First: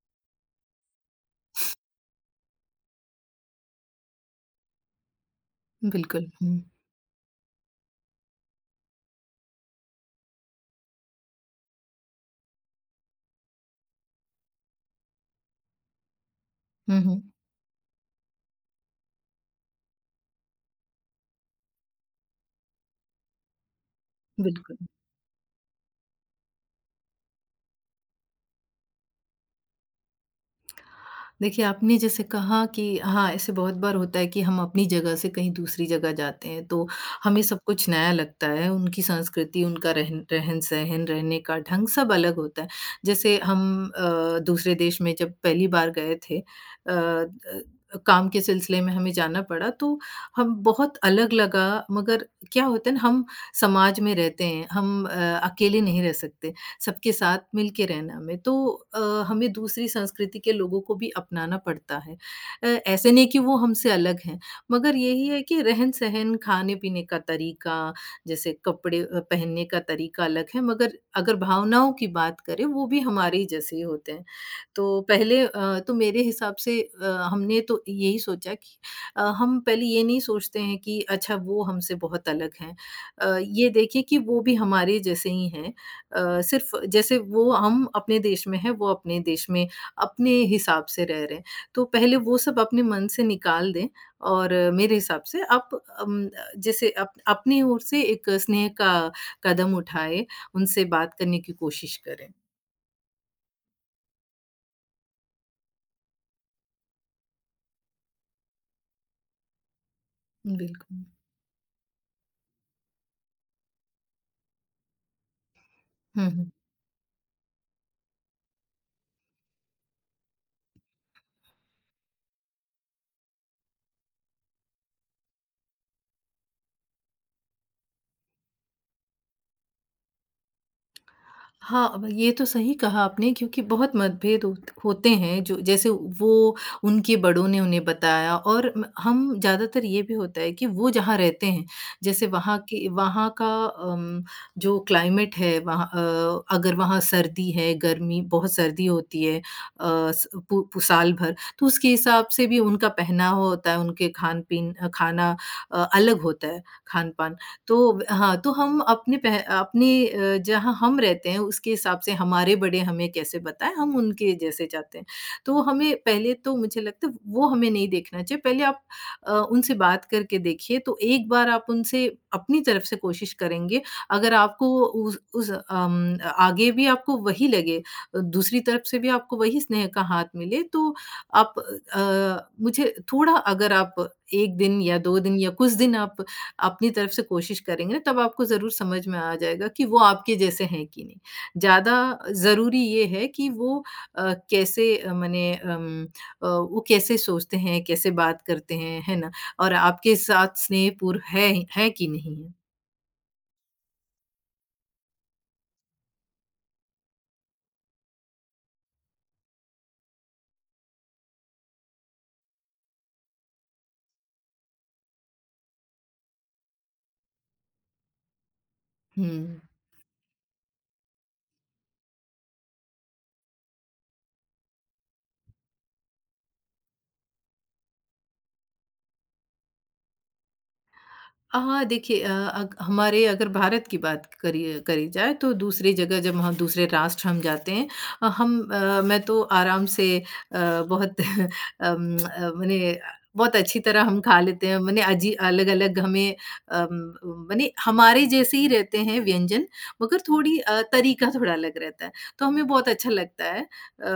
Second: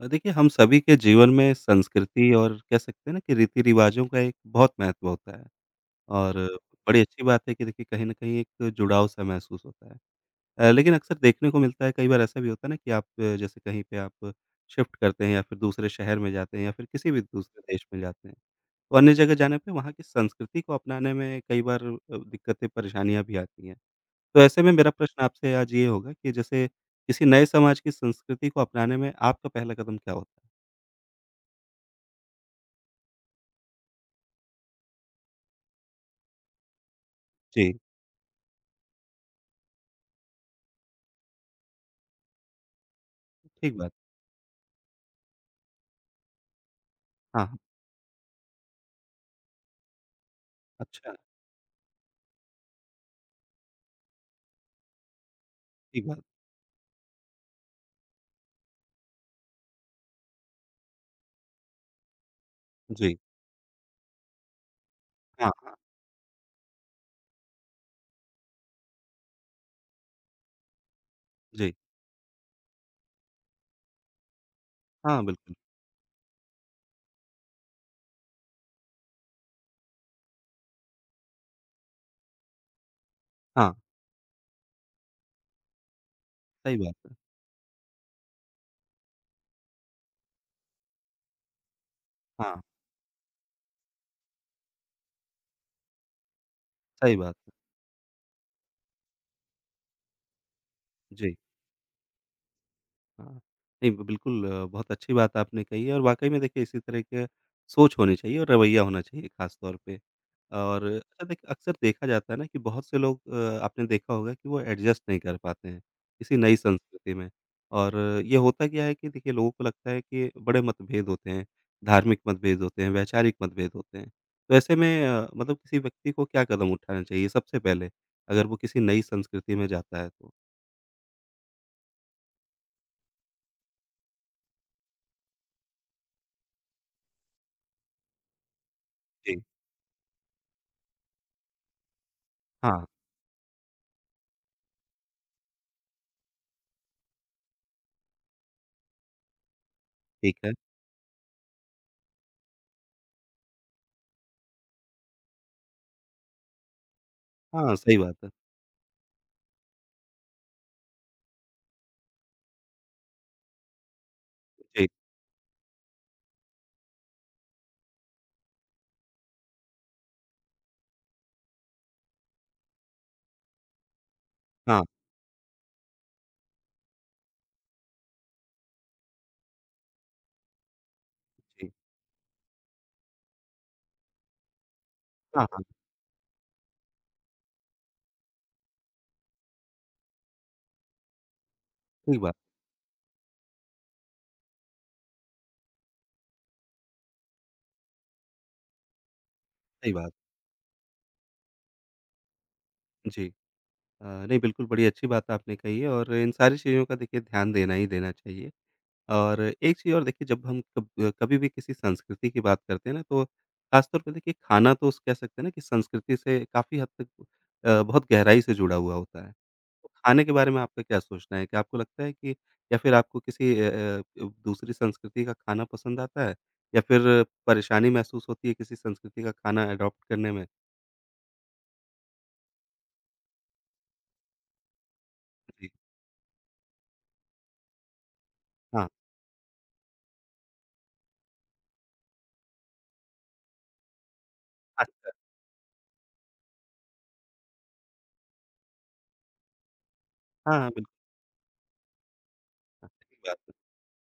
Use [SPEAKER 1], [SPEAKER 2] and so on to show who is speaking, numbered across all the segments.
[SPEAKER 1] देखिए हम सभी के जीवन में संस्कृति और कह सकते हैं ना कि रीति-रिवाज़ों का एक बहुत महत्व होता है
[SPEAKER 2] बिल्कुल,
[SPEAKER 1] और
[SPEAKER 2] हुँ।
[SPEAKER 1] बड़ी अच्छी बात है कि देखिए कहीं न कहीं एक जुड़ाव-सा महसूस होता है। लेकिन अक्सर देखने को मिलता है कई बार ऐसा भी होता है ना कि आप जैसे कहीं पे आप शिफ्ट करते हैं या फिर दूसरे शहर में जाते हैं या फिर
[SPEAKER 2] हुँ,
[SPEAKER 1] किसी भी
[SPEAKER 2] हुँ,
[SPEAKER 1] दूसरे देश में जाते हैं। तो अन्य जगह जाने पे वहाँ की संस्कृति को अपनाने में कई बार दिक्कतें, परेशानियाँ भी आती हैं। तो ऐसे में
[SPEAKER 2] बिल्कुल।
[SPEAKER 1] मेरा प्रश्न आपसे आज ये होगा कि जैसे किसी नए समाज की संस्कृति को अपनाने में आपका पहला कदम क्या होता है?
[SPEAKER 2] देखिए, आपने जैसे कहा कि हाँ, ऐसे बहुत बार होता है कि हम अपनी जगह से कहीं दूसरी जगह जाते हैं, तो हमें सब
[SPEAKER 1] जी।
[SPEAKER 2] कुछ नया लगता है। उनकी संस्कृति, उनका रहन-सहन, रहने का ढंग सब अलग होता है। जैसे
[SPEAKER 1] ठीक
[SPEAKER 2] हम
[SPEAKER 1] बात।
[SPEAKER 2] दूसरे देश में जब पहली बार गए थे
[SPEAKER 1] हाँ, हाँ।
[SPEAKER 2] काम के सिलसिले में हमें जाना पड़ा, तो हम बहुत
[SPEAKER 1] अच्छा,
[SPEAKER 2] अलग लगा मगर क्या होता है ना, हम समाज में रहते हैं, हम अकेले नहीं
[SPEAKER 1] ठीक
[SPEAKER 2] रह
[SPEAKER 1] बात।
[SPEAKER 2] सकते। सबके साथ मिल के रहना में। तो अ, हमें दूसरी संस्कृति के लोगों को भी अपनाना पड़ता है। ऐसे
[SPEAKER 1] जी।
[SPEAKER 2] नहीं कि वो हमसे अलग हैं, मगर यही है
[SPEAKER 1] हाँ,
[SPEAKER 2] कि
[SPEAKER 1] हाँ।
[SPEAKER 2] रहन-सहन, खाने-पीने का तरीका, जैसे कपड़े पहनने का तरीका अलग है, मगर अगर
[SPEAKER 1] जी।
[SPEAKER 2] भावनाओं की बात करें, वो भी हमारे ही जैसे ही होते हैं। तो
[SPEAKER 1] हाँ,
[SPEAKER 2] पहले
[SPEAKER 1] बिल्कुल।
[SPEAKER 2] तो मेरे हिसाब से हमने तो यही सोचा कि हम पहले ये नहीं सोचते हैं कि अच्छा वो हमसे बहुत अलग हैं। ये
[SPEAKER 1] हाँ,
[SPEAKER 2] देखिए कि वो भी हमारे जैसे ही हैं सिर्फ़
[SPEAKER 1] सही बात है।
[SPEAKER 2] जैसे वो हम अपने देश में हैं, वो अपने देश में अपने हिसाब से रह रहे हैं। तो पहले वो सब
[SPEAKER 1] हाँ,
[SPEAKER 2] अपने मन से निकाल दें और मेरे हिसाब से आप अम, जैसे अप
[SPEAKER 1] सही बात है।
[SPEAKER 2] अपनी ओर से एक स्नेह का कदम उठाएँ, उनसे बात
[SPEAKER 1] जी।
[SPEAKER 2] करने की कोशिश करें।
[SPEAKER 1] हाँ। नहीं, बिल्कुल बहुत अच्छी बात आपने कही है और वाक़ई में देखिए इसी तरह के सोच होनी चाहिए और रवैया होना चाहिए ख़ास तौर पे। और
[SPEAKER 2] बिल्कुल।
[SPEAKER 1] अच्छा देखिए अक्सर देखा जाता है ना कि बहुत से लोग आपने देखा होगा कि वो एडजस्ट नहीं कर पाते हैं,
[SPEAKER 2] हुँ,
[SPEAKER 1] किसी
[SPEAKER 2] हुँ।
[SPEAKER 1] नई संस्कृति में। और ये होता क्या है कि देखिए लोगों को लगता है कि बड़े मतभेद होते हैं, धार्मिक मतभेद होते हैं, वैचारिक मतभेद होते हैं। तो ऐसे में मतलब किसी व्यक्ति को क्या कदम उठाना चाहिए सबसे पहले, अगर वो किसी नई संस्कृति में जाता है तो?
[SPEAKER 2] हाँ, अब ये तो सही कहा आपने क्योंकि बहुत मतभेद होते हैं जो जैसे वो उनके बड़ों ने उन्हें बताया और म
[SPEAKER 1] जी।
[SPEAKER 2] हम ज़्यादातर ये भी होता है कि वो जहाँ रहते हैं, जैसे
[SPEAKER 1] हाँ,
[SPEAKER 2] वहाँ का जो क्लाइमेट है वहाँ अगर वहाँ सर्दी है, गर्मी बहुत सर्दी होती है अ,
[SPEAKER 1] ठीक
[SPEAKER 2] स
[SPEAKER 1] है।
[SPEAKER 2] पू पू साल भर, तो उसके हिसाब से भी उनका पहनावा होता है, उनके खान-पीन खाना अलग होता है, खान-पान
[SPEAKER 1] हाँ,
[SPEAKER 2] तो
[SPEAKER 1] सही बात है।
[SPEAKER 2] हाँ, तो हम अपने जहाँ हम रहते हैं उसके हिसाब से हमारे बड़े हमें कैसे बताएँ, हम उनके जैसे
[SPEAKER 1] जी।
[SPEAKER 2] चाहते हैं। तो हमें पहले तो मुझे लगता है वो हमें नहीं देखना चाहिए। पहले आप उनसे बात करके देखिए तो एक बार आप उनसे अपनी तरफ से कोशिश करेंगे, अगर आपको
[SPEAKER 1] हाँ,
[SPEAKER 2] उस आगे भी आपको वही लगे, दूसरी तरफ से भी आपको वही स्नेह का हाथ मिले तो आप
[SPEAKER 1] जी।
[SPEAKER 2] मुझे थोड़ा अगर आप 1 दिन या 2 दिन
[SPEAKER 1] हाँ,
[SPEAKER 2] या
[SPEAKER 1] हाँ,
[SPEAKER 2] कुछ दिन आप अपनी तरफ से कोशिश करेंगे ना, तब आपको ज़रूर समझ में आ जाएगा कि वो आपके जैसे हैं कि नहीं। ज़्यादा
[SPEAKER 1] सही बात
[SPEAKER 2] ज़रूरी ये है कि वो कैसे वो कैसे सोचते हैं, कैसे बात करते हैं, है ना? और
[SPEAKER 1] सही बात।
[SPEAKER 2] आपके साथ स्नेहपूर्ण है हैं कि नहीं है।
[SPEAKER 1] जी। नहीं बिल्कुल बड़ी अच्छी बात आपने कही है और इन सारी चीज़ों का देखिए ध्यान देना ही देना चाहिए। और एक चीज़ और देखिए जब हम कब कभी भी किसी संस्कृति की बात करते हैं ना तो ख़ासतौर पे देखिए खाना तो उस कह सकते हैं ना कि संस्कृति से काफ़ी हद तक बहुत गहराई से जुड़ा हुआ होता है।
[SPEAKER 2] हुँ।
[SPEAKER 1] तो खाने के बारे में आपका क्या सोचना है? क्या आपको लगता है कि या फिर आपको किसी दूसरी संस्कृति का खाना पसंद आता है? या फिर परेशानी महसूस होती है किसी संस्कृति का खाना एडॉप्ट करने में?
[SPEAKER 2] हाँ, देखिए अ, अग हमारे अगर भारत की बात करिए करी जाए तो
[SPEAKER 1] जी,
[SPEAKER 2] दूसरी जगह जब हम दूसरे राष्ट्र हम जाते हैं
[SPEAKER 1] हाँ,
[SPEAKER 2] मैं तो आराम से बहुत मने बहुत अच्छी तरह हम खा लेते हैं मने
[SPEAKER 1] अच्छा,
[SPEAKER 2] अजी अलग-अलग हमें अम, मने हमारे जैसे ही रहते हैं व्यंजन मगर
[SPEAKER 1] हाँ, हाँ, बिल्कुल,
[SPEAKER 2] तरीका थोड़ा अलग रहता है। तो हमें बहुत
[SPEAKER 1] हाँ,
[SPEAKER 2] अच्छा
[SPEAKER 1] सही बात
[SPEAKER 2] लगता
[SPEAKER 1] है।
[SPEAKER 2] है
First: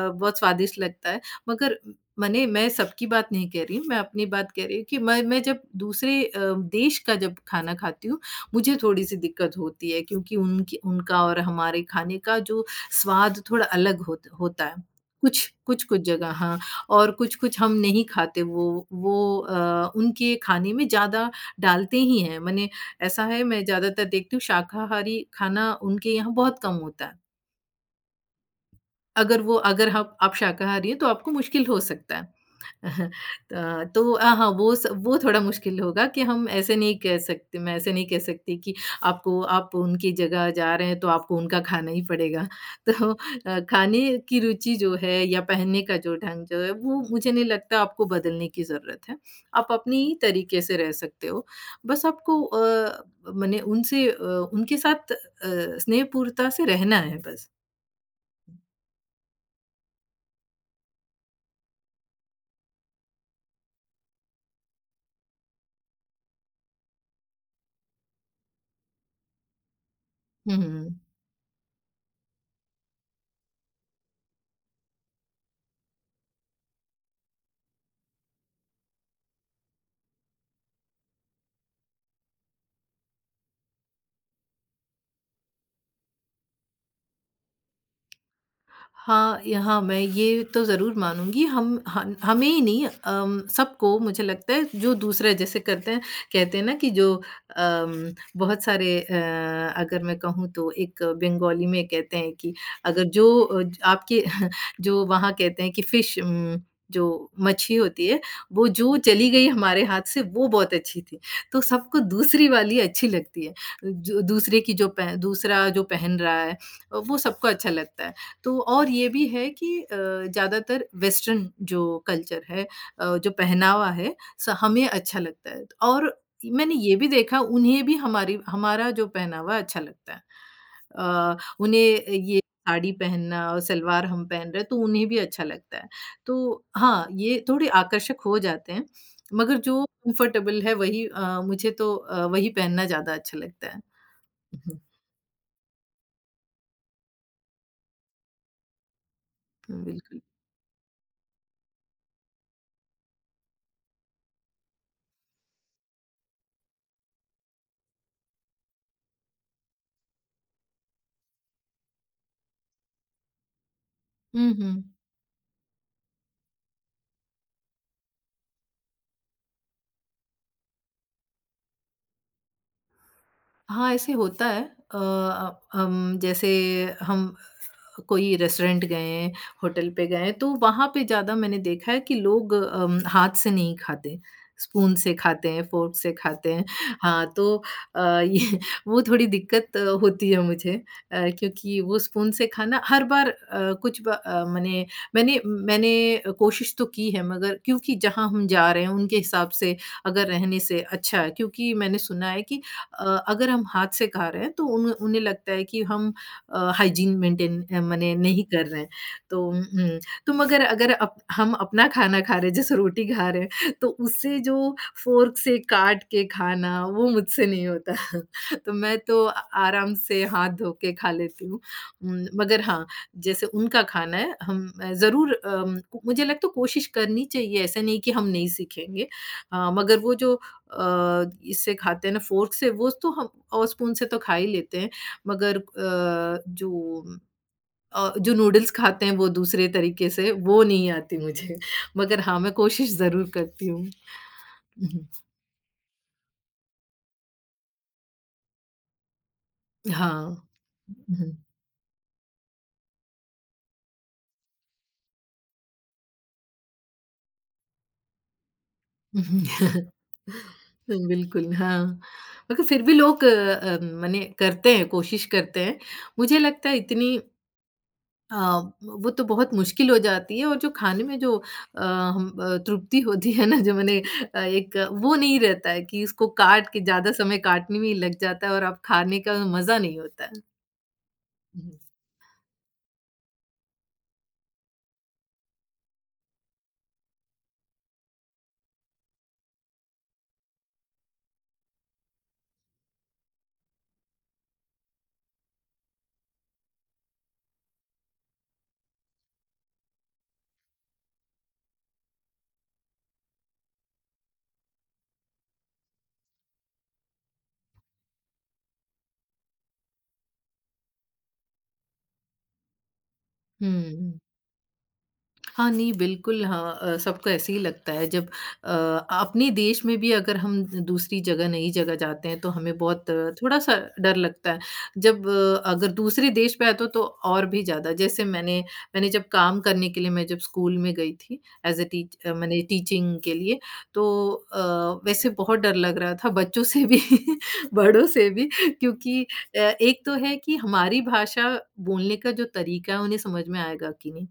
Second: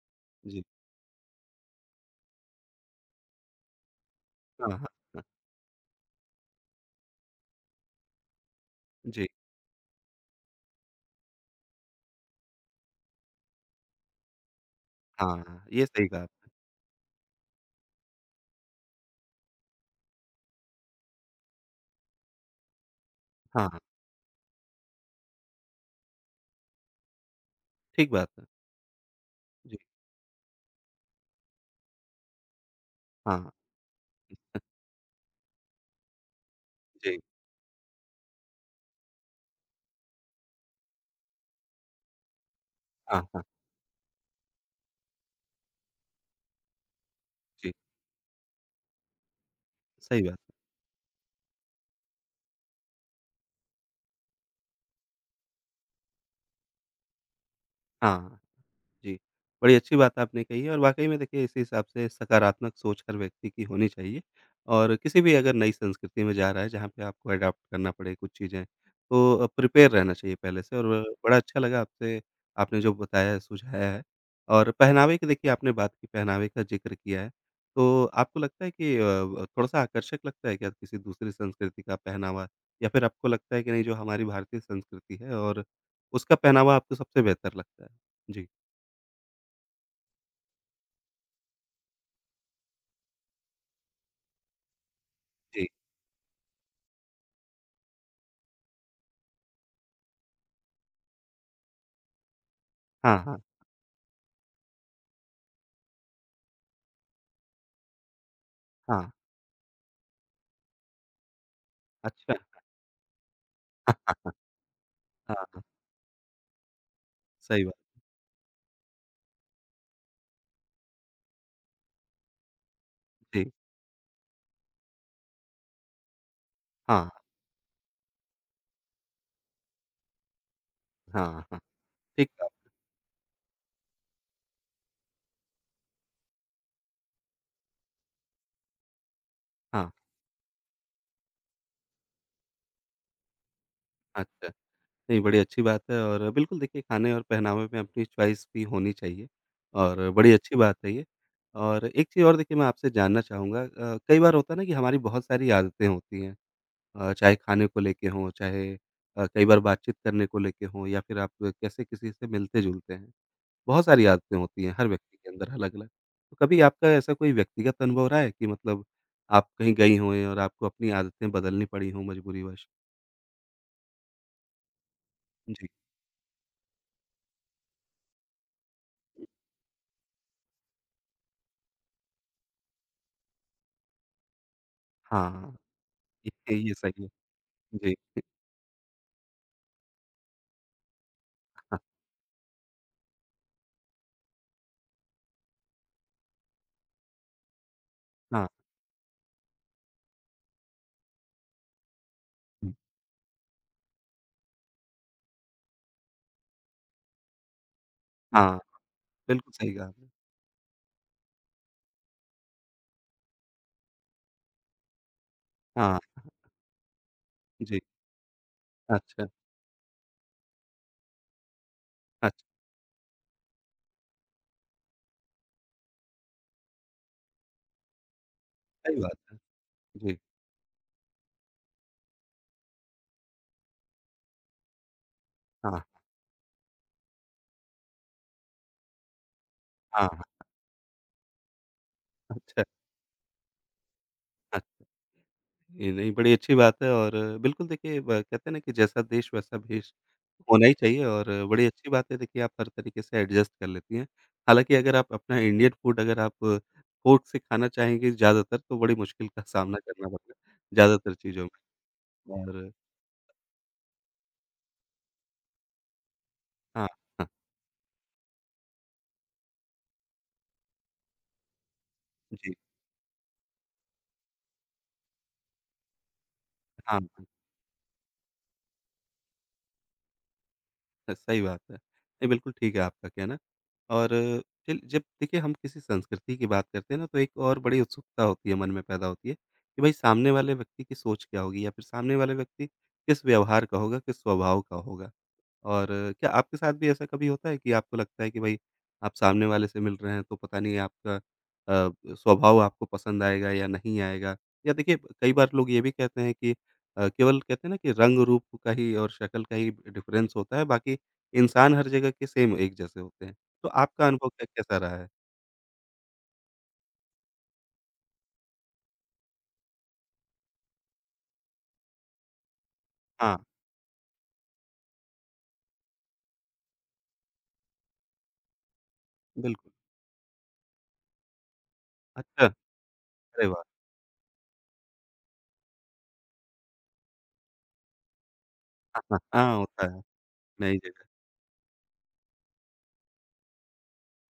[SPEAKER 2] बहुत
[SPEAKER 1] जी,
[SPEAKER 2] स्वादिष्ट लगता है मगर मने मैं सबकी बात नहीं कह रही हूँ, मैं अपनी बात कह
[SPEAKER 1] हाँ,
[SPEAKER 2] रही हूँ
[SPEAKER 1] हाँ,
[SPEAKER 2] कि मैं
[SPEAKER 1] हाँ,
[SPEAKER 2] मैं जब दूसरे देश का जब खाना खाती हूँ, मुझे थोड़ी-सी
[SPEAKER 1] जी,
[SPEAKER 2] दिक्कत होती है क्योंकि उनकी उनका और हमारे खाने का जो स्वाद थोड़ा अलग होता है। कुछ
[SPEAKER 1] हाँ, ये
[SPEAKER 2] कुछ-कुछ
[SPEAKER 1] सही कहा
[SPEAKER 2] जगह
[SPEAKER 1] आपने।
[SPEAKER 2] हाँ, और कुछ-कुछ हम नहीं खाते वो उनके खाने में ज़्यादा डालते ही हैं। मने ऐसा है मैं
[SPEAKER 1] हाँ,
[SPEAKER 2] ज़्यादातर देखती हूँ शाकाहारी खाना उनके यहाँ बहुत कम होता है।
[SPEAKER 1] ठीक बात है।
[SPEAKER 2] अगर वो
[SPEAKER 1] जी,
[SPEAKER 2] अगर हप आप शाकाहारी हैं तो आपको मुश्किल हो सकता है।
[SPEAKER 1] हाँ,
[SPEAKER 2] त तो हाँ, वो थोड़ा मुश्किल होगा कि हम ऐसे नहीं कह
[SPEAKER 1] जी,
[SPEAKER 2] सकते मैं ऐसे नहीं कह सकती कि आपको आप उनकी जगह जा रहे हैं, तो आपको उनका खाना ही पड़ेगा। तो
[SPEAKER 1] हाँ, हाँ,
[SPEAKER 2] खाने की रुचि जो है या पहनने का जो ढंग जो है, वो मुझे नहीं
[SPEAKER 1] जी,
[SPEAKER 2] लगता आपको बदलने की ज़रूरत है। आप अपने ही
[SPEAKER 1] सही बात है।
[SPEAKER 2] तरीके से रह सकते हो। बस आपको मने उनसे उनके साथ स्नेहपूर्णता से रहना है बस।
[SPEAKER 1] हाँ। जी, बड़ी अच्छी बात आपने कही है और वाक़ई में देखिए इसी हिसाब से सकारात्मक सोच हर व्यक्ति की होनी चाहिए और किसी भी अगर नई संस्कृति में जा रहा है जहाँ पे आपको अडॉप्ट करना पड़े कुछ चीज़ें, तो प्रिपेयर रहना चाहिए
[SPEAKER 2] हुँ,
[SPEAKER 1] पहले से और
[SPEAKER 2] हुँ।
[SPEAKER 1] बड़ा अच्छा लगा आपसे आपने जो बताया है, सुझाया है और पहनावे की देखिए आपने बात की, पहनावे का ज़िक्र किया है, तो आपको लगता है कि थोड़ा-सा आकर्षक लगता है क्या किसी दूसरी संस्कृति का पहनावा? या फिर आपको लगता है कि नहीं जो हमारी भारतीय संस्कृति है और उसका पहनावा आपको सबसे बेहतर लगता है? जी।
[SPEAKER 2] हाँ, यहाँ मैं ये तो ज़रूर मानूँगी हम हन हमें ही नहीं सबको मुझे लगता है जो दूसरा जैसे
[SPEAKER 1] जी।
[SPEAKER 2] करते हैं कहते हैं ना कि जो अम, बहुत सारे अगर मैं कहूँ तो एक बंगाली में कहते हैं कि अगर
[SPEAKER 1] हाँ,
[SPEAKER 2] जो
[SPEAKER 1] हाँ,
[SPEAKER 2] आपके जो वहाँ कहते हैं कि फ़िश जो मच्छी होती है, वो जो
[SPEAKER 1] हाँ,
[SPEAKER 2] चली गई हमारे हाथ से वो बहुत अच्छी थी। तो सबको
[SPEAKER 1] अच्छा।
[SPEAKER 2] दूसरी वाली अच्छी लगती है। जो दूसरे की जो पह
[SPEAKER 1] हाँ, हाँ,
[SPEAKER 2] दूसरा जो पहन रहा है, वो सबको
[SPEAKER 1] सही
[SPEAKER 2] अच्छा
[SPEAKER 1] बात,
[SPEAKER 2] लगता है। तो और ये भी है कि ज़्यादातर वेस्टर्न जो कल्चर है जो
[SPEAKER 1] जी।
[SPEAKER 2] पहनावा है स हमें अच्छा लगता है तो और मैंने ये भी
[SPEAKER 1] हाँ,
[SPEAKER 2] देखा उन्हें भी हमारी हमारा जो पहनावा अच्छा लगता है।
[SPEAKER 1] हाँ, हाँ,
[SPEAKER 2] उन्हें
[SPEAKER 1] ठीक
[SPEAKER 2] ये
[SPEAKER 1] कहा आपने।
[SPEAKER 2] साड़ी पहनना और सलवार हम पहन रहे हैं तो उन्हें भी अच्छा लगता है। तो हाँ, ये थोड़े आकर्षक हो जाते हैं, मगर जो
[SPEAKER 1] हाँ,
[SPEAKER 2] कम्फ़र्टेबल है वही मुझे तो वही पहनना ज़्यादा अच्छा लगता है।
[SPEAKER 1] अच्छा,
[SPEAKER 2] हुँ,
[SPEAKER 1] नहीं बड़ी अच्छी बात है और बिल्कुल देखिए खाने और पहनावे में अपनी चॉइस भी होनी चाहिए
[SPEAKER 2] हुँ,
[SPEAKER 1] और
[SPEAKER 2] बिल्कुल।
[SPEAKER 1] बड़ी अच्छी बात है ये। और एक चीज़ और देखिए मैं आपसे जानना चाहूँगा कई बार होता है ना कि हमारी बहुत सारी आदतें होती हैं चाहे खाने को लेके हों, चाहे कई बार बातचीत करने को लेके हों या फिर आप कैसे किसी से मिलते-जुलते हैं। बहुत सारी आदतें
[SPEAKER 2] हुँ,
[SPEAKER 1] होती हैं
[SPEAKER 2] हुँ।
[SPEAKER 1] हर व्यक्ति के अंदर अलग-अलग। तो कभी आपका ऐसा कोई व्यक्तिगत अनुभव रहा है कि मतलब आप कहीं गई हों और आपको अपनी आदतें बदलनी पड़ी हों मजबूरीवश?
[SPEAKER 2] हाँ, ऐसे होता है। अ, अ,
[SPEAKER 1] जी।
[SPEAKER 2] हम जैसे हम कोई रेस्टोरेंट गए, होटल पे गए, तो वहाँ पे ज़्यादा मैंने देखा है कि लोग हाथ से नहीं खाते, स्पून से खाते
[SPEAKER 1] हाँ,
[SPEAKER 2] हैं, फ़ोर्क से खाते हैं।
[SPEAKER 1] ये सही है।
[SPEAKER 2] हाँ, तो
[SPEAKER 1] जी।
[SPEAKER 2] ये वो थोड़ी दिक्कत होती है मुझे
[SPEAKER 1] हाँ,
[SPEAKER 2] क्योंकि वो स्पून से खाना हर बार मने मैंने मैंने कोशिश तो की है मगर क्योंकि जहाँ हम
[SPEAKER 1] हाँ,
[SPEAKER 2] जा रहे हैं, उनके हिसाब से अगर रहने से अच्छा है क्योंकि मैंने सुना है कि अगर हम हाथ से खा रहे हैं तो उन उन्हें लगता है कि हम हाइजीन मेंटेन मने नहीं
[SPEAKER 1] हाँ,
[SPEAKER 2] कर रहे हैं। तो
[SPEAKER 1] बिल्कुल सही कहा
[SPEAKER 2] हुँ,
[SPEAKER 1] आपने।
[SPEAKER 2] तो मगर अगर अप हम अपना खाना खा रहे हैं, जैसे रोटी खा रहे हैं, तो उससे जो फ़ोर्क से
[SPEAKER 1] हाँ,
[SPEAKER 2] काट के खाना, वो मुझसे नहीं
[SPEAKER 1] जी।
[SPEAKER 2] होता। तो मैं तो
[SPEAKER 1] अच्छा,
[SPEAKER 2] आराम से हाथ धो के खा लेती हूँ।
[SPEAKER 1] अच्छा,
[SPEAKER 2] मगर हाँ, जैसे उनका खाना है, हम ज़रूर मुझे लगता है कोशिश करनी चाहिए, ऐसा नहीं कि हम नहीं
[SPEAKER 1] सही
[SPEAKER 2] सीखेंगे।
[SPEAKER 1] बात है।
[SPEAKER 2] मगर वो
[SPEAKER 1] जी,
[SPEAKER 2] जो इससे खाते हैं ना फ़ोर्क से वो तो हम और स्पून से तो खा ही लेते हैं मगर
[SPEAKER 1] हाँ,
[SPEAKER 2] जो नूडल्स खाते हैं वो दूसरे
[SPEAKER 1] हाँ,
[SPEAKER 2] तरीके से वो नहीं आती मुझे मगर हाँ, मैं
[SPEAKER 1] अच्छा,
[SPEAKER 2] कोशिश ज़रूर करती हूँ।
[SPEAKER 1] अच्छा।
[SPEAKER 2] उहुँ,
[SPEAKER 1] ये नहीं, बड़ी अच्छी बात है और बिल्कुल देखिए ब कहते हैं ना कि जैसा देश वैसा भेष,
[SPEAKER 2] हाँ।
[SPEAKER 1] होना ही चाहिए और
[SPEAKER 2] उहुँ,
[SPEAKER 1] बड़ी अच्छी बात है देखिए आप हर तरीके से एडजस्ट कर लेती हैं। हालाँकि अगर आप अपना इंडियन फूड अगर आप फोर्क से खाना चाहेंगी ज़्यादातर तो बड़ी मुश्किल का सामना
[SPEAKER 2] उहुँ।
[SPEAKER 1] करना पड़ेगा, ज़्यादातर चीज़ों
[SPEAKER 2] बिल्कुल, हाँ।
[SPEAKER 1] में
[SPEAKER 2] मगर
[SPEAKER 1] और
[SPEAKER 2] फिर भी लोग मने करते हैं, कोशिश करते हैं। मुझे लगता है
[SPEAKER 1] हाँ,
[SPEAKER 2] इतनी
[SPEAKER 1] हाँ।
[SPEAKER 2] अ, वो तो बहुत मुश्किल हो जाती है और जो खाने में जो हम
[SPEAKER 1] जी,
[SPEAKER 2] तृप्ति होती है ना जो मैंने एक वो नहीं रहता है कि इसको काट के
[SPEAKER 1] हाँ।
[SPEAKER 2] ज़्यादा
[SPEAKER 1] हाँ।
[SPEAKER 2] समय काटने में ही लग जाता है और आप खाने का मज़ा नहीं होता है।
[SPEAKER 1] सही बात है।
[SPEAKER 2] हुँ।
[SPEAKER 1] नहीं, बिल्कुल ठीक है आपका कहना और चल जब देखिए हम किसी संस्कृति की बात करते हैं ना, तो एक और बड़ी उत्सुकता होती है, मन में पैदा होती है कि भाई सामने वाले व्यक्ति की सोच क्या होगी या फिर सामने वाले व्यक्ति किस व्यवहार का होगा, किस स्वभाव का होगा। और क्या आपके साथ भी ऐसा कभी होता है कि आपको लगता है कि भाई आप सामने वाले से मिल रहे हैं तो पता नहीं आपका स्वभाव आपको पसंद आएगा या नहीं आएगा? या देखिए कई बार लोग ये भी कहते हैं कि केवल कहते हैं ना कि रंग-रूप का ही और शक्ल का ही डिफ़रेंस होता है, बाकी इंसान हर जगह के सेम एक जैसे होते हैं। तो आपका
[SPEAKER 2] हुँ।
[SPEAKER 1] अनुभव कै कैसा रहा है?
[SPEAKER 2] हाँ, नहीं बिल्कुल हाँ सबको ऐसे ही लगता है जब अ, अपने देश में भी अगर हम दूसरी जगह नई जगह जाते हैं तो हमें बहुत
[SPEAKER 1] हाँ,
[SPEAKER 2] थोड़ा-सा डर लगता है। जब अगर दूसरे देश पे आते हो तो और भी ज़्यादा जैसे मैंने मैंने जब काम
[SPEAKER 1] बिल्कुल।
[SPEAKER 2] करने के लिए मैं जब स्कूल में गई थी एज़ अ
[SPEAKER 1] अच्छा,
[SPEAKER 2] मैंने टीचिंग के
[SPEAKER 1] अरे
[SPEAKER 2] लिए
[SPEAKER 1] वाह!
[SPEAKER 2] तो अ, वैसे बहुत डर लग रहा था बच्चों से भी बड़ों से भी
[SPEAKER 1] हाँ, हाँ,
[SPEAKER 2] क्योंकि
[SPEAKER 1] हाँ, होता
[SPEAKER 2] एक
[SPEAKER 1] है
[SPEAKER 2] तो है कि
[SPEAKER 1] नई
[SPEAKER 2] हमारी
[SPEAKER 1] जगह।
[SPEAKER 2] भाषा बोलने का जो तरीका है उन्हें समझ में आएगा कि नहीं।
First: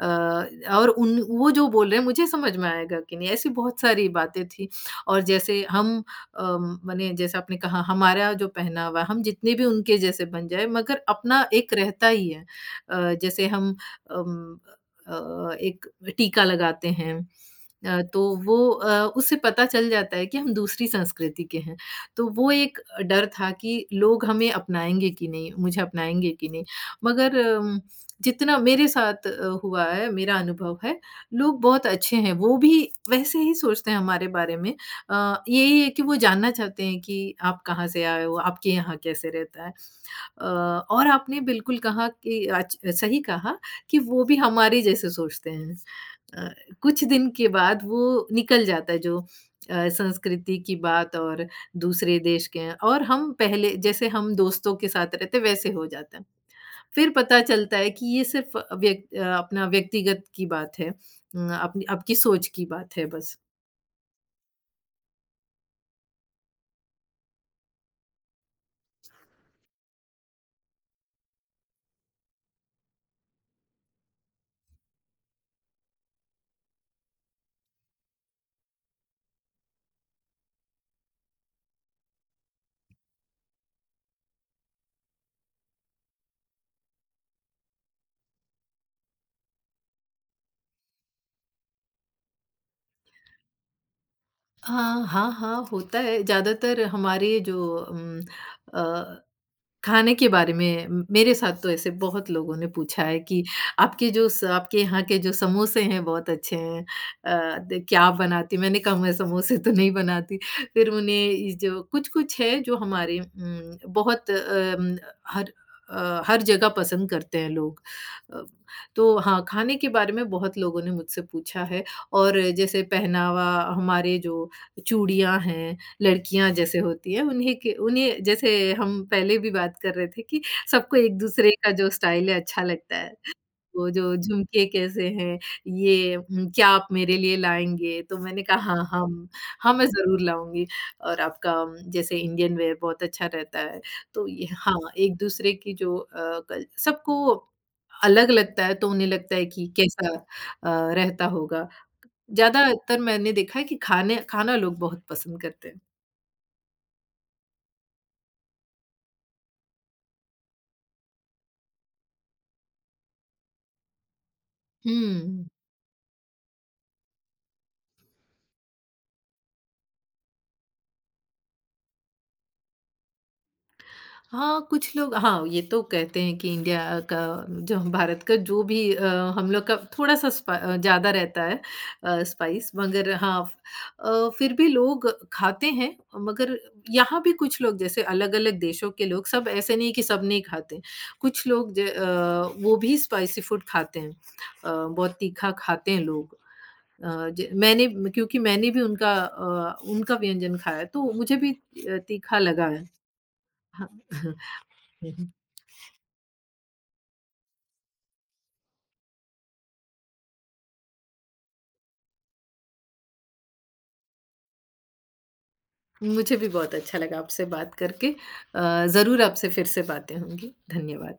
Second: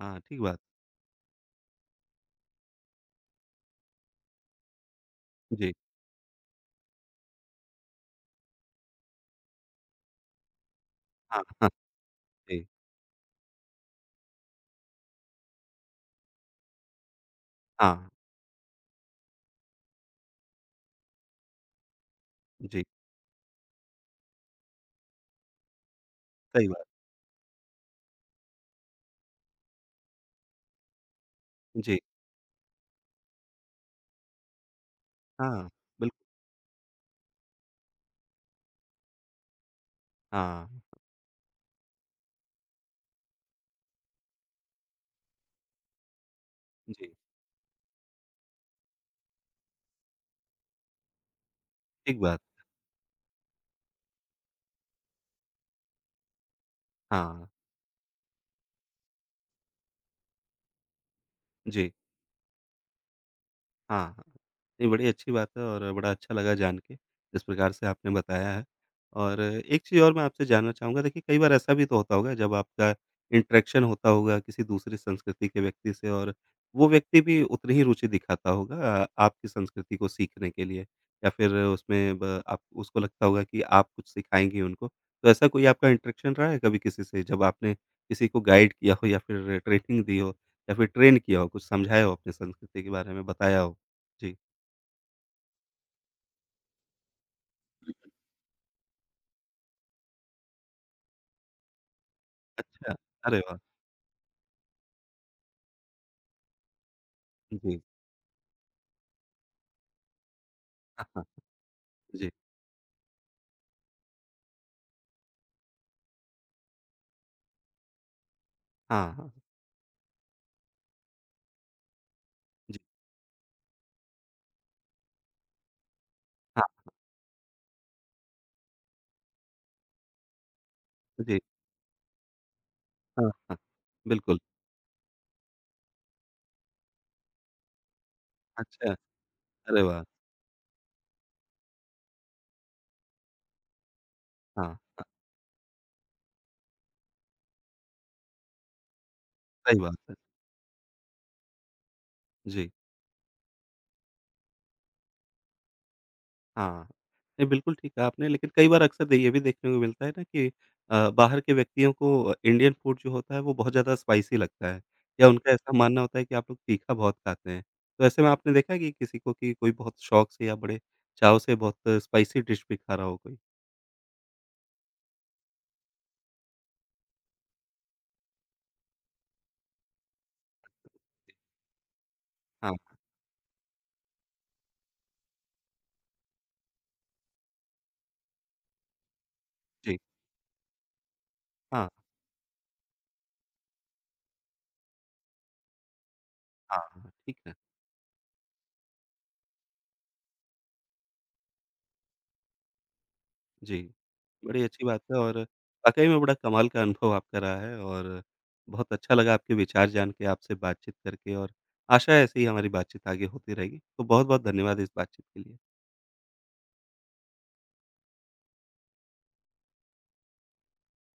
[SPEAKER 1] हाँ, ठीक
[SPEAKER 2] अ,
[SPEAKER 1] बात।
[SPEAKER 2] और उन वो जो बोल रहे हैं मुझे समझ में आएगा कि नहीं, ऐसी बहुत सारी बातें थी और जैसे
[SPEAKER 1] जी,
[SPEAKER 2] हम माने जैसे आपने कहा हमारा जो पहनावा, हम जितने भी उनके जैसे बन जाएँ मगर
[SPEAKER 1] हाँ,
[SPEAKER 2] अपना
[SPEAKER 1] हाँ,
[SPEAKER 2] एक रहता ही है।
[SPEAKER 1] जी,
[SPEAKER 2] जैसे हम अम, एक टीका लगाते हैं
[SPEAKER 1] हाँ,
[SPEAKER 2] तो वो उससे पता चल जाता है कि हम दूसरी संस्कृति के हैं। तो वो एक
[SPEAKER 1] जी,
[SPEAKER 2] डर था कि लोग हमें अपनाएँगे कि नहीं, मुझे अपनाएँगे कि नहीं?
[SPEAKER 1] सही बात।
[SPEAKER 2] मगर जितना मेरे साथ हुआ है, मेरा अनुभव है, लोग बहुत
[SPEAKER 1] जी,
[SPEAKER 2] अच्छे हैं, वो भी वैसे ही सोचते हैं हमारे बारे में।
[SPEAKER 1] हाँ,
[SPEAKER 2] यही है कि वो
[SPEAKER 1] बिल्कुल,
[SPEAKER 2] जानना चाहते हैं कि आप कहाँ से आए हो, आपके यहाँ कैसे रहता है? अ,
[SPEAKER 1] हाँ।
[SPEAKER 2] और आपने बिल्कुल कहा कि अच सही कहा कि वो भी हमारे जैसे सोचते हैं। अ, कुछ
[SPEAKER 1] जी,
[SPEAKER 2] दिन के बाद वो निकल जाता है जो संस्कृति की बात और दूसरे
[SPEAKER 1] ठीक बात।
[SPEAKER 2] देश के हैं और हम पहले जैसे हम दोस्तों के साथ रहते वैसे हो जाता है। फिर पता
[SPEAKER 1] हाँ,
[SPEAKER 2] चलता है कि ये सिर्फ़ अपना व्यक्तिगत की बात है। अपनी
[SPEAKER 1] जी।
[SPEAKER 2] आपकी सोच की बात है बस।
[SPEAKER 1] हाँ, हाँ। नहीं बड़ी अच्छी बात है और बड़ा अच्छा लगा जान के, जिस प्रकार से आपने बताया है। और एक चीज़ और मैं आपसे जानना चाहूँगा देखिए कई बार ऐसा भी तो होता होगा जब आपका इंटरेक्शन होता होगा किसी दूसरी संस्कृति के व्यक्ति से और वो व्यक्ति भी उतनी ही रुचि दिखाता होगा आपकी संस्कृति को सीखने के लिए या फिर उसमें ब आप उसको लगता होगा कि आप कुछ सिखाएँगी उनको। तो ऐसा कोई आपका इंटरेक्शन रहा है कभी किसी से जब आपने किसी को गाइड किया हो या फिर ट्रेनिंग दी हो या फिर ट्रेन किया हो, कुछ समझाया हो अपनी संस्कृति के बारे में बताया हो? जी,
[SPEAKER 2] हाँ, हाँ, हाँ, होता है। ज़्यादातर हमारे जो अ खाने के बारे में म मेरे साथ तो ऐसे बहुत लोगों ने
[SPEAKER 1] अच्छा,
[SPEAKER 2] पूछा है
[SPEAKER 1] अरे
[SPEAKER 2] कि
[SPEAKER 1] वाह!
[SPEAKER 2] आपके यहाँ के जो समोसे हैं बहुत अच्छे हैं। अ,
[SPEAKER 1] जी,
[SPEAKER 2] द क्या आप बनाती? मैंने कहा मैं समोसे तो नहीं बनाती। फिर
[SPEAKER 1] हाँ,
[SPEAKER 2] उन्हें
[SPEAKER 1] हाँ,
[SPEAKER 2] ये जो
[SPEAKER 1] जी,
[SPEAKER 2] कुछ-कुछ है जो हमारे बहुत हर हर जगह पसंद करते हैं लोग। अ,
[SPEAKER 1] हाँ,
[SPEAKER 2] तो
[SPEAKER 1] हाँ,
[SPEAKER 2] हाँ, खाने के बारे में बहुत लोगों ने मुझसे पूछा है और
[SPEAKER 1] जी,
[SPEAKER 2] जैसे पहनावा हमारे जो चूड़ियाँ हैं लड़कियाँ जैसे
[SPEAKER 1] हाँ,
[SPEAKER 2] होती हैं उन्हीं के उन्हें जैसे हम पहले भी बात कर रहे थे कि सबको
[SPEAKER 1] जी,
[SPEAKER 2] एक-दूसरे का जो स्टाइल है अच्छा लगता है।
[SPEAKER 1] हाँ, हाँ,
[SPEAKER 2] वो जो
[SPEAKER 1] बिल्कुल,
[SPEAKER 2] झुमके कैसे हैं, ये क्या आप मेरे लिए लाएँगे? तो मैंने कहा हाँ,
[SPEAKER 1] अच्छा,
[SPEAKER 2] हम हाँ,
[SPEAKER 1] अरे
[SPEAKER 2] मैं
[SPEAKER 1] वाह!
[SPEAKER 2] ज़रूर लाऊँगी और आपका जैसे इंडियन वेयर बहुत अच्छा रहता है। तो ये
[SPEAKER 1] हाँ,
[SPEAKER 2] हाँ,
[SPEAKER 1] हाँ,
[SPEAKER 2] एक-दूसरे की जो कल सबको अलग लगता है तो उन्हें लगता है कि
[SPEAKER 1] सही बात
[SPEAKER 2] कैसा
[SPEAKER 1] है,
[SPEAKER 2] रहता होगा।
[SPEAKER 1] जी,
[SPEAKER 2] ज़्यादातर मैंने देखा है कि खाने खाना लोग बहुत पसंद करते हैं।
[SPEAKER 1] हाँ, नहीं बिल्कुल ठीक कहा आपने लेकिन कई बार अक्सर ये भी देखने को मिलता है ना कि बाहर के व्यक्तियों को इंडियन फूड जो होता है वो बहुत ज़्यादा स्पाइसी लगता है या
[SPEAKER 2] हुँ।
[SPEAKER 1] उनका ऐसा मानना होता है कि आप लोग तीखा बहुत खाते हैं। तो ऐसे में आपने देखा है कि किसी को कि कोई बहुत शौक से या बड़े चाव से बहुत स्पाइसी डिश भी खा रहा हो कोई?
[SPEAKER 2] हाँ, कुछ लोग हाँ, ये तो कहते हैं कि इंडिया का जो हम भारत का जो भी हम लोग का थोड़ा-सा ज़्यादा रहता है स्पाइस
[SPEAKER 1] हाँ,
[SPEAKER 2] मगर हाँ, फिर भी लोग खाते हैं मगर यहाँ भी कुछ लोग जैसे अलग-अलग देशों के लोग सब ऐसे नहीं
[SPEAKER 1] जी,
[SPEAKER 2] कि सब नहीं खाते। कुछ लोग
[SPEAKER 1] हाँ,
[SPEAKER 2] वो भी स्पाइसी फूड खाते हैं। बहुत तीखा खाते हैं लोग।
[SPEAKER 1] हाँ,
[SPEAKER 2] अ,
[SPEAKER 1] हाँ, ठीक
[SPEAKER 2] ज
[SPEAKER 1] है।
[SPEAKER 2] मैंने क्योंकि मैंने भी उनका व्यंजन खाया है तो मुझे भी तीखा लगा है।
[SPEAKER 1] जी,
[SPEAKER 2] हाँ।
[SPEAKER 1] बड़ी अच्छी बात
[SPEAKER 2] हुँ,
[SPEAKER 1] है
[SPEAKER 2] हुँ।
[SPEAKER 1] और वाक़ई में बड़ा कमाल का अनुभव आपका रहा है और बहुत अच्छा लगा आपके विचार जान के, आपसे बातचीत करके और आशा है ऐसे ही हमारी बातचीत आगे होती रहेगी। तो बहुत-बहुत धन्यवाद इस बातचीत के लिए।
[SPEAKER 2] मुझे भी बहुत अच्छा लगा आपसे बात करके। ज़रूर आपसे फिर से बातें होंगी। धन्यवाद।